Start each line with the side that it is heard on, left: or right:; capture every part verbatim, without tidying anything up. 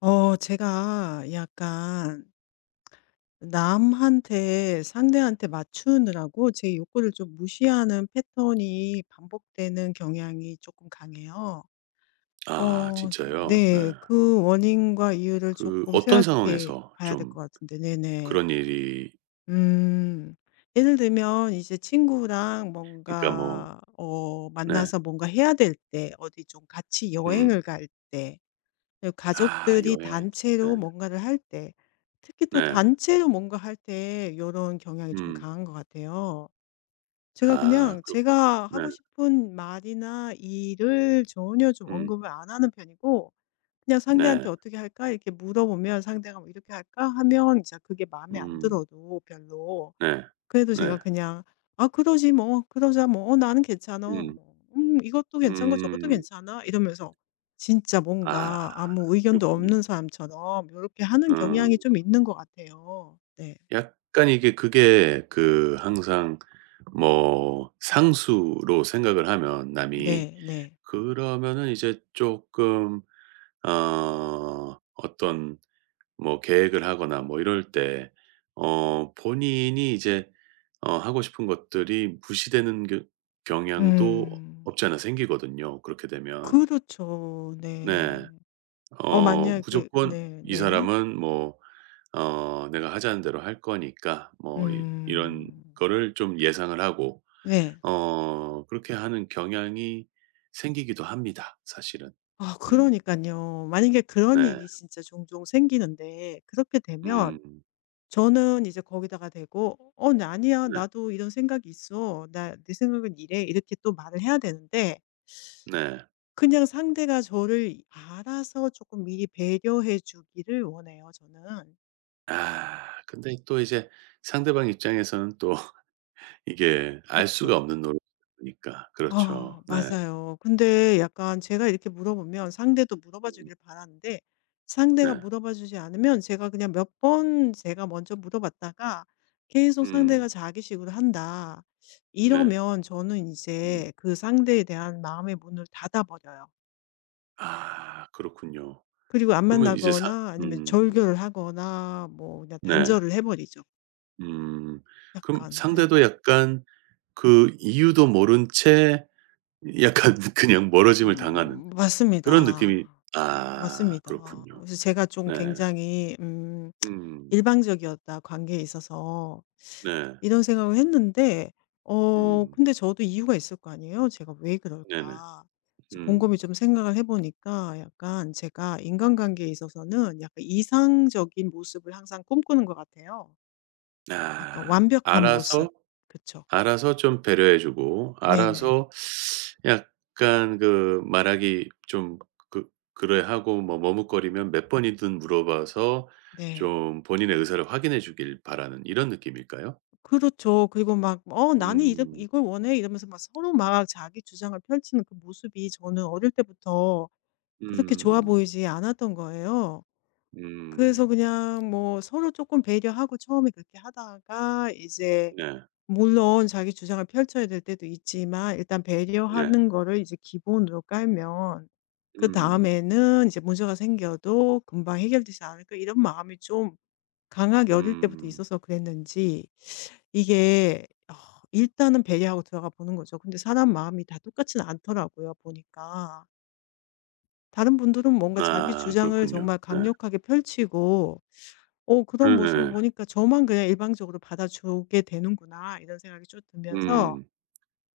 left: 어 제가 약간 남한테 상대한테 맞추느라고 제 욕구를 좀 무시하는 패턴이 반복되는 경향이 조금 강해요.
right: 아
left: 어
right: 진짜요? 네.
left: 네. 그 원인과 이유를
right: 그
left: 조금
right: 어떤
left: 생각해
right: 상황에서
left: 봐야 될
right: 좀
left: 것 같은데 네네.
right: 그런 일이
left: 음. 예를 들면 이제 친구랑
right: 그러니까 뭐
left: 뭔가 어
right: 네.
left: 만나서 뭔가 해야 될 때 어디 좀 같이
right: 음.
left: 여행을 갈때 그
right: 아
left: 가족들이
right: 여행. 네.
left: 단체로 뭔가를 할 때, 특히 또
right: 네.
left: 단체로 뭔가 할 때 이런 경향이 좀
right: 음.
left: 강한 것 같아요. 제가
right: 아
left: 그냥
right: 그렇군요.
left: 제가
right: 네.
left: 하고 싶은 말이나 일을 전혀 좀
right: 음.
left: 언급을 안 하는 편이고, 그냥
right: 네.
left: 상대한테 어떻게 할까? 이렇게 물어보면 상대가 뭐 이렇게 할까? 하면 진짜 그게 마음에 안
right: 음.
left: 들어도 별로
right: 네.
left: 그래도 제가
right: 네.
left: 그냥 '아 그러지 뭐. 그러자 뭐. 어 나는 괜찮아.
right: 음.
left: 뭐 음 이것도 괜찮고 저것도
right: 음.
left: 괜찮아.' 이러면서 진짜
right: 아
left: 뭔가 아무 의견도
right: 그렇군요.
left: 없는 사람처럼 이렇게 하는 경향이
right: 음.
left: 좀 있는 것 같아요. 네.
right: 약간 이게 그게 그 항상 뭐 상수로 생각을 하면 남이
left: 네 네.
right: 그러면은 이제 쪼끔 어 어떤 뭐 계획을 하거나 뭐 이럴 때 어 본인이 이제 어 하고 싶은 것들이 무시되는 겨 경향도
left: 음.
right: 없지 않아 생기거든요, 그렇게 되면.
left: 그렇죠.
right: 네.
left: 네. 어
right: 어
left: 만약에
right: 무조건
left: 네
right: 이
left: 네.
right: 사람은 뭐 어 '내가 하자는 대로 할 거니까.' 뭐 이런
left: 음.
right: 거를 좀 예상을 하고
left: 네.
right: 어 그렇게 하는 경향이 생기기도 합니다, 사실은.
left: 아
right: 음.
left: 그러니깐요. 만약에 그런
right: 네.
left: 일이 진짜 종종 생기는데 그렇게 되면
right: 음.
left: 저는 이제 거기다가 대고 "어 나 아니야.
right: 네.
left: 나도 이런 생각이 있어. 나 내 생각은 이래." 이렇게 또 말을 해야 되는데
right: 네.
left: 그냥 상대가 저를 알아서 조금 미리 배려해 주기를 원해요 저는.
right: 아 근데 또 이제 상대방 입장에서는 또 이게 알 수가
left: 그쵸.
right: 없는 노릇이니까,
left: 아
right: 그렇죠. 네.
left: 맞아요. 근데 약간 제가 이렇게 물어보면 상대도 물어봐
right: 음
left: 주길 바라는데 상대가
right: 네.
left: 물어봐 주지 않으면 제가 그냥 몇 번 제가 먼저 물어봤다가 계속
right: 음
left: 상대가 자기식으로 한다.
right: 네.
left: 이러면 저는
right: 음.
left: 이제 그 상대에 대한 마음의 문을 닫아 버려요.
right: 아 그렇군요.
left: 그리고 안
right: 그러면 이제 사
left: 만나거나 아니면
right: 음
left: 절교를 하거나 뭐 그냥
right: 네.
left: 단절을 해 버리죠.
right: 음. 그럼
left: 약간 네.
right: 상대도 약간 그 이유도 모른 채 약간 그냥 멀어짐을 당하는
left: 음
right: 그런
left: 맞습니다.
right: 느낌이, 아
left: 맞습니다.
right: 그렇군요.
left: 그래서 제가 좀
right: 네.
left: 굉장히 음
right: 음.
left: '일방적이었다, 관계에 있어서.'
right: 네.
left: 이런 생각을 했는데 어
right: 음.
left: 근데 저도 이유가 있을 거 아니에요. 제가 '왜
right: 네네.
left: 그럴까?' 그래서
right: 음.
left: 곰곰이 좀 생각을 해 보니까 약간 제가 인간관계에 있어서는 약간 이상적인 모습을 항상 꿈꾸는 것 같아요. 약간
right: 아
left: 완벽한 모습.
right: 알아서
left: 그쵸.
right: 알아서 좀 배려해 주고
left: 네네.
right: 알아서 약간 그 말하기 좀 그 그래 하고 뭐 머뭇거리면 몇 번이든 물어봐서
left: 네.
right: 좀 본인의 의사를 확인해 주길 바라는 이런 느낌일까요?
left: 그렇죠. 그리고 막 "어 나는 이래
right: 음.
left: 이걸 원해." 이러면서 막 서로 막 자기 주장을 펼치는 그 모습이 저는 어릴 때부터 그렇게 좋아
right: 음음.
left: 보이지 않았던 거예요. 그래서
right: 음.
left: 그냥 뭐 서로 조금 배려하고 처음에 그렇게 하다가 이제
right: 네.
left: 물론 자기 주장을 펼쳐야 될 때도 있지만 일단
right: 네.
left: 배려하는 거를 이제 기본으로 깔면
right: 음.
left: 그다음에는 이제 문제가 생겨도 금방 해결되지 않을까 이런 마음이 좀 강하게 어릴 때부터
right: 음.
left: 있어서 그랬는지 이게 어 일단은 배려하고 들어가 보는 거죠. 근데 사람 마음이 다 똑같지는 않더라고요 보니까. 다른 분들은 뭔가 자기
right: 아
left: 주장을
right: 그렇군요.
left: 정말
right: 네.
left: 강력하게 펼치고 어
right: 네,
left: 그런 모습을
right: 네,
left: 보니까 저만 그냥 일방적으로 받아주게 되는구나 이런 생각이 쭉 들면서
right: 음.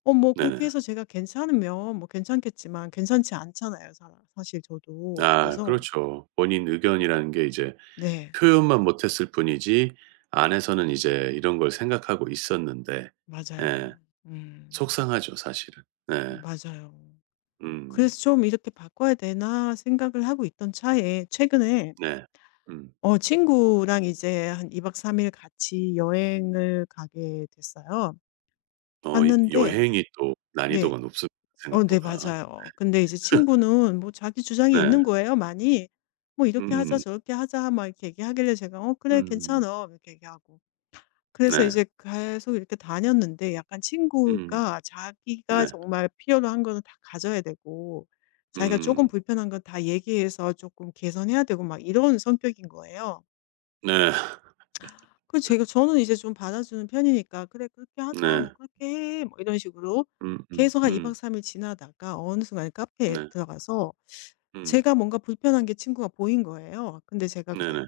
left: 어 뭐 그렇게
right: 네네.
left: 해서 제가 괜찮으면 뭐 괜찮겠지만 괜찮지 않잖아요 사 사실 저도.
right: 아
left: 그래서
right: 그렇죠. 본인 의견이라는 게 이제
left: 네.
right: 표현만 못했을 뿐이지 안에서는 이제 이런 걸 생각하고 있었는데, 예
left: 맞아요. 음.
right: 속상하죠 사실은. 네.
left: 맞아요.
right: 음.
left: 그래서 '좀 이렇게 바꿔야 되나.' 생각을 하고 있던 차에 최근에
right: 네. 음.
left: 어 친구랑 이제 한 이 박 삼 일 같이 여행을 가게 됐어요.
right: 어 이
left: 갔는데
right: 여행이 또 난이도가
left: 네.
right: 높습니다,
left: 어 네
right: 생각보다.
left: 맞아요. 근데 이제 친구는 뭐 자기 주장이
right: 네.
left: 있는 거예요 많이. 뭐 "이렇게 하자.
right: 음음.
left: 저렇게 하자." 막 이렇게 얘기하길래 제가 "어 그래.
right: 음.
left: 괜찮아." 이렇게 얘기하고. 그래서
right: 네.
left: 이제 계속 이렇게 다녔는데 약간
right: 음.
left: 친구가 자기가
right: 네.
left: 정말 필요로 한 거는 다 가져야 되고 자기가 조금
right: 음.
left: 불편한 건 다 얘기해서 조금 개선해야 되고 막 이런 성격인 거예요.
right: 네.
left: 그 제가 저는 이제 좀 받아주는 편이니까 '그래 그렇게 하자.
right: 네.
left: 뭐 그렇게 해.' 뭐 이런 식으로
right: 음음 음.
left: 계속 한 이 박
right: 음,
left: 삼 일 지나다가 어느 순간 카페에
right: 네.
left: 들어가서
right: 음.
left: 제가 뭔가 불편한 게 친구가 보인 거예요. 근데 제가
right: 네네.
left: 그냥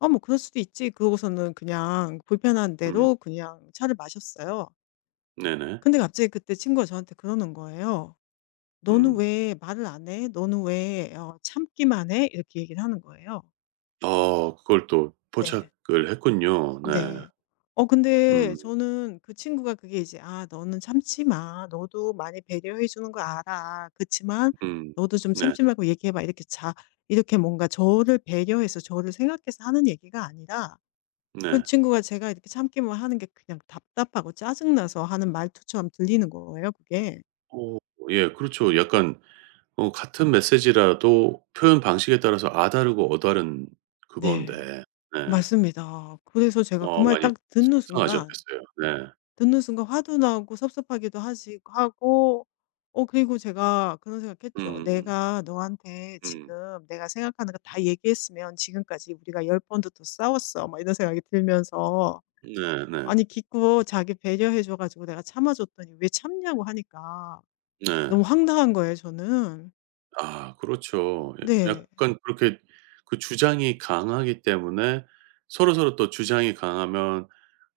left: '어 뭐 그럴 수도 있지.' 그러고서는 그냥 불편한
right: 음.
left: 대로 그냥 차를 마셨어요.
right: 네네.
left: 근데 갑자기 그때 친구가 저한테 그러는 거예요. "너는
right: 음.
left: 왜 말을 안 해? 너는 왜 어 참기만 해?" 이렇게 얘기를 하는 거예요.
right: 어 그걸 또
left: 네.
right: 포착을 했군요. 네.
left: 네. 어 근데
right: 음
left: 저는 그 친구가 그게 이제 "아 너는 참지 마. 너도 많이 배려해 주는 거 알아. 그치만
right: 음.
left: 너도 좀
right: 네.
left: 참지 말고 얘기해 봐." 이렇게 자 이렇게 뭔가 저를 배려해서 저를 생각해서 하는 얘기가 아니라 그
right: 네.
left: 친구가 제가 이렇게 참기만 하는 게 그냥 답답하고 짜증 나서 하는 말투처럼 들리는 거예요 그게.
right: 어 예, 그렇죠. 약간 어 같은 메시지라도 표현 방식에 따라서 아 다르고 어 다른
left: 네.
right: 그건데. 네.
left: 맞습니다. 그래서 제가 그
right: 어
left: 말
right: 많이
left: 딱 듣는 순간
right: 속상하셨겠어요. 네.
left: 듣는 순간 화도 나고 섭섭하기도 하지 하고 어 그리고 제가 그런 생각했죠.
right: 음음음.
left: '내가 너한테 지금
right: 음.
left: 내가 생각하는 거 다 얘기했으면 지금까지 우리가 열 번도 더 싸웠어.' 막 이런 생각이 들면서
right: 네네. 네.
left: 아니 기껏 자기 배려해 줘 가지고 내가 참아 줬더니 왜 참냐고 하니까
right: 네, 네.
left: 너무 황당한 거예요 저는.
right: 아 그렇죠. 예
left: 네.
right: 약간 그렇게 그 주장이 강하기 때문에 서로서로 또 주장이 강하면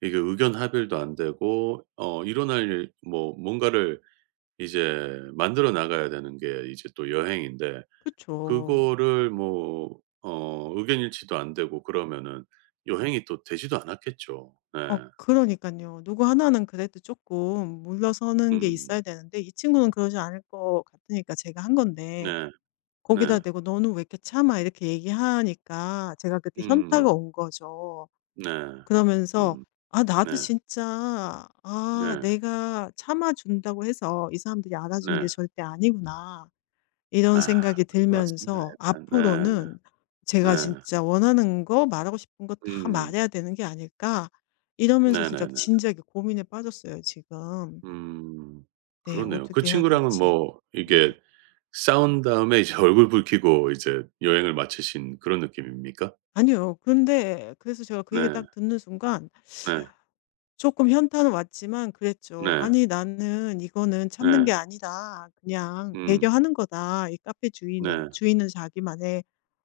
right: 이게 의견 합일도 안 되고 어 일어날 일 뭐 뭔가를 이제 만들어 나가야 되는 게 이제 또 여행인데,
left: 그죠
right: 그거를 뭐 어 의견 일치도 안 되고 그러면은 여행이 또 되지도 않았겠죠. 네.
left: 어 그러니까요 누구 하나는 그래도 조금 물러서는 게
right: 음.
left: 있어야 되는데 이 친구는 그러지 않을 것 같으니까 제가 한 건데
right: 네.
left: 거기다
right: 네.
left: 대고 "너는 왜 이렇게 참아?" 이렇게 얘기하니까 제가 그때 현타가
right: 음.
left: 온 거죠.
right: 네.
left: 그러면서
right: 음.
left: '아 나도
right: 네.
left: 진짜
right: 네.
left: 아 내가 참아 준다고 해서 이 사람들이 알아주는 게
right: 네.
left: 절대 아니구나.' 이런
right: 아
left: 생각이
right: 그런 것 같습니다,
left: 들면서
right: 약간.
left: 앞으로는
right: 네.
left: 제가
right: 네.
left: 진짜 원하는 거 말하고 싶은 거 다
right: 음.
left: 말해야 되는 게 아닐까 이러면서 진짜
right: 네네네.
left: 진지하게 고민에 빠졌어요 지금.
right: 음.
left: 네.
right: 그러네요. 그
left: 어떻게 해야
right: 친구랑은
left: 될지.
right: 뭐 이게
left: 네.
right: 싸운 다음에 이제 얼굴 붉히고 이제 여행을 마치신 그런 느낌입니까?
left: 아니요. 근데 그래서 제가 그 얘기
right: 네.
left: 딱 듣는 순간
right: 네.
left: 조금 현타는 왔지만 그랬죠.
right: 네.
left: '아니 나는 이거는 참는
right: 네.
left: 게 아니다. 그냥
right: 음.
left: 배려하는 거다. 이 카페 주인은
right: 네.
left: 주인은 자기만의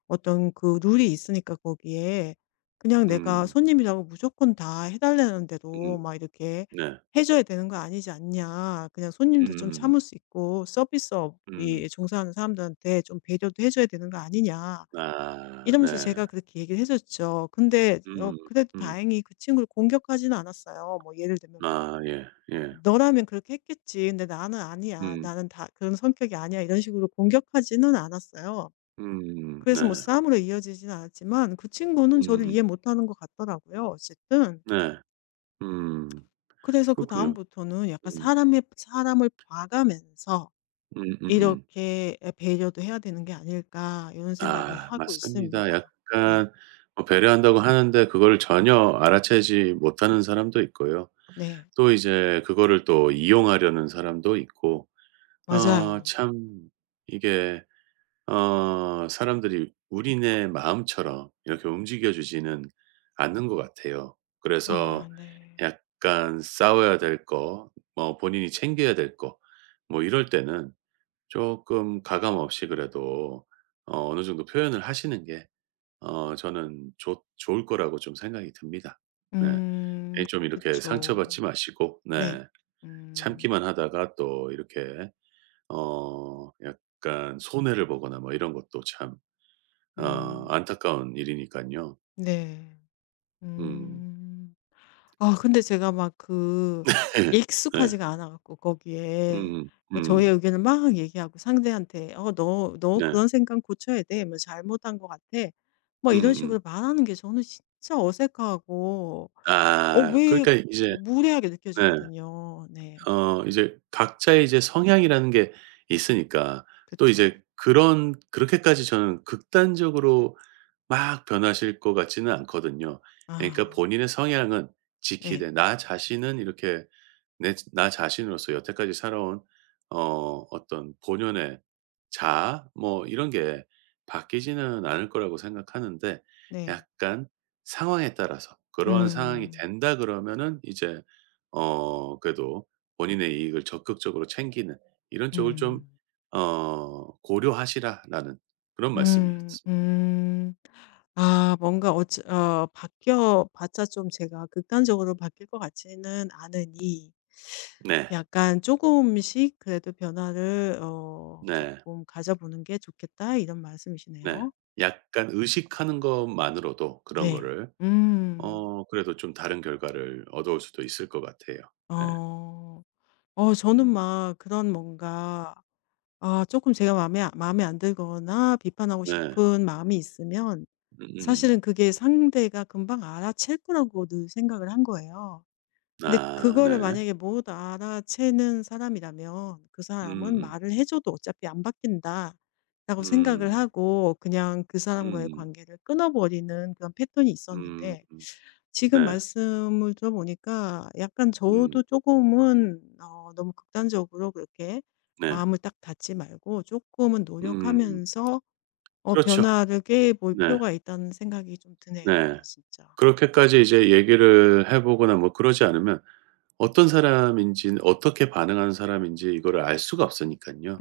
left: 어떤 그 룰이 있으니까 거기에 그냥 내가
right: 음.
left: 손님이라고 무조건 다 해 달라는
right: 음.
left: 대로 막 이렇게
right: 네.
left: 해 줘야 되는 거 아니지 않냐. 그냥 손님도 좀
right: 음.
left: 참을 수 있고
right: 음.
left: 서비스업이 종사하는 사람들한테 좀 배려도 해 줘야 되는 거 아니냐.'
right: 아
left: 이러면서
right: 네.
left: 제가 그렇게 얘기를 해 줬죠. 근데 어
right: 음.
left: 그래도
right: 음.
left: 다행히 그 친구를 공격하지는 않았어요. 뭐 예를 들면 뭐
right: 아 예. 예.
left: "너라면 그렇게 했겠지. 근데 나는 아니야.
right: 음.
left: 나는 다 그런 성격이 아니야." 이런 식으로 공격하지는 않았어요.
right: 음.
left: 그래서 뭐
right: 네.
left: 싸움으로 이어지지는 않았지만 그 친구는 저를
right: 음음.
left: 이해 못하는 것 같더라고요 어쨌든.
right: 네. 음.
left: 그래서
right: 그렇군요.
left: 그다음부터는 약간
right: 음.
left: 사람의 사람을 봐가면서
right: 음음음.
left: '이렇게 예 배려도 해야 되는 게 아닐까.' 이런 생각을
right: 아
left: 하고
right: 맞습니다.
left: 있습니다. 네.
right: 약간 뭐 배려한다고 하는데 그거를 전혀 알아채지 못하는 사람도 있고요.
left: 네.
right: 또 이제 그거를 또 이용하려는 사람도 있고 어
left: 맞아요.
right: 참 이게 어 사람들이 우리네 마음처럼 이렇게 움직여 주지는 않는 것 같아요.
left: 아
right: 그래서
left: 네.
right: 약간 싸워야 될 거 뭐 본인이 챙겨야 될 거 뭐 이럴 때는 조금 가감 없이 그래도 어 어느 정도 표현을 하시는 게 어 저는 좋 좋을 거라고 좀 생각이 듭니다. 네.
left: 음
right: 괜히 좀 이렇게 상처받지
left: 그쵸.
right: 마시고,
left: 네.
right: 네,
left: 음.
right: 참기만 하다가 또 이렇게 어 약간 손해를 보거나 뭐 이런 것도 참 아
left: 음.
right: 안타까운 일이니깐요.
left: 네.
right: 음.
left: 음. 아 근데 제가 막 그
right: 네.
left: 익숙하지가 않아 갖고 거기에
right: 음음. 음.
left: 뭐 저의
right: 음.
left: 의견을 막 얘기하고 상대한테 "어 너 너
right: 네.
left: 그런 생각 고쳐야 돼. 뭐 잘못한 것 같아." 뭐 이런
right: 음음음.
left: 식으로 말하는 게 저는 진짜 어색하고 어
right: 아
left: 왜
right: 그러니까 이제
left: 무례하게
right: 네.
left: 느껴지거든요. 네.
right: 어 이제 각자의 이제 성향이라는 게 있으니까 또
left: 그쵸.
right: 이제 그런 그렇게까지 저는 극단적으로 막 변하실 것 같지는 않거든요. 그러니까
left: 아.
right: 본인의 성향은 지키되
left: 네.
right: 나 자신은 이렇게 내 나 자신으로서 여태까지 살아온 어 어떤 본연의 자아 뭐 이런 게 바뀌지는 않을 거라고 생각하는데,
left: 네.
right: 약간 상황에 따라서 그러한 상황이
left: 음.
right: 된다 그러면은 이제 어 그래도 본인의 이익을 적극적으로 챙기는 이런 쪽을 좀
left: 음.
right: 어 고려하시라라는 그런
left: 음.
right: 말씀이었습.
left: 음. 아 뭔가 어찌 어 바뀌어 봤자 좀 제가 극단적으로 바뀔 것 같지는 않으니
right: 네.
left: 약간 조금씩 그래도 변화를 어
right: 네.
left: 조금 가져보는 게 좋겠다.' 이런
right: 네.
left: 말씀이시네요.
right: 약간 의식하는 것만으로도 그런
left: 네.
right: 거를
left: 음.
right: 어 그래도 좀 다른 결과를 얻어올 수도 있을 것 같아요. 네.
left: 어. 어 저는
right: 음.
left: 막 그런 뭔가 아 조금 제가 마음에 마음에 안 들거나 비판하고
right: 네.
left: 싶은 마음이 있으면
right: 음음.
left: 사실은 그게 상대가 금방 알아챌 거라고 늘 생각을 한 거예요. 근데
right: 아
left: 그거를
right: 네.
left: 만약에 못 알아채는 사람이라면 그 사람은
right: 음음.
left: 말을 해줘도 어차피 안 바뀐다라고 생각을
right: 음.
left: 하고 그냥 그
right: 음음.
left: 사람과의
right: 음.
left: 관계를 끊어버리는 그런 패턴이
right: 음,
left: 있었는데
right: 음. 네.
left: 지금 말씀을 들어보니까 약간
right: 음.
left: 저도 조금은 어, 너무 극단적으로 그렇게
right: 네.
left: 마음을 딱 닫지 말고 조금은
right: 음.
left: 노력하면서 어
right: 그렇죠.
left: 변화를 꾀볼
right: 네.
left: 필요가 있다는 생각이 좀 드네요.
right: 네.
left: 네 진짜. 음.
right: 그렇게까지 이제 얘기를 해 보거나 뭐 그러지 않으면 어떤 사람인지 어떻게 반응하는 사람인지 이거를 알 수가 없으니깐요.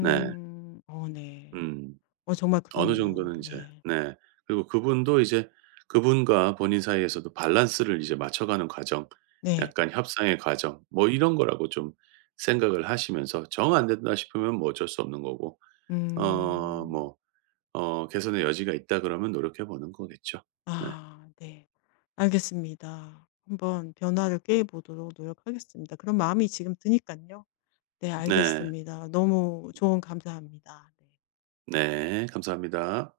right: 네.
left: 어 네.
right: 음.
left: 어 정말
right: 어느
left: 그렇네요.
right: 정도는 이제
left: 네.
right: 네. 그리고 그분도 이제 그분과 본인 사이에서도 밸런스를 이제 맞춰가는 과정,
left: 네.
right: 약간 협상의 과정 뭐 이런 거라고 좀 생각을 하시면서, 정 안 된다 싶으면 뭐 어쩔 수 없는 거고 어
left: 음.
right: 뭐 어 개선의 여지가 있다 그러면 노력해 보는 거겠죠. 네.
left: 아 네. 알겠습니다. 한번 변화를 꾀해 보도록 노력하겠습니다. 그런 마음이 지금 드니까요 네
right: 네.
left: 알겠습니다. 너무 조언 감사합니다. 네.
right: 네. 감사합니다.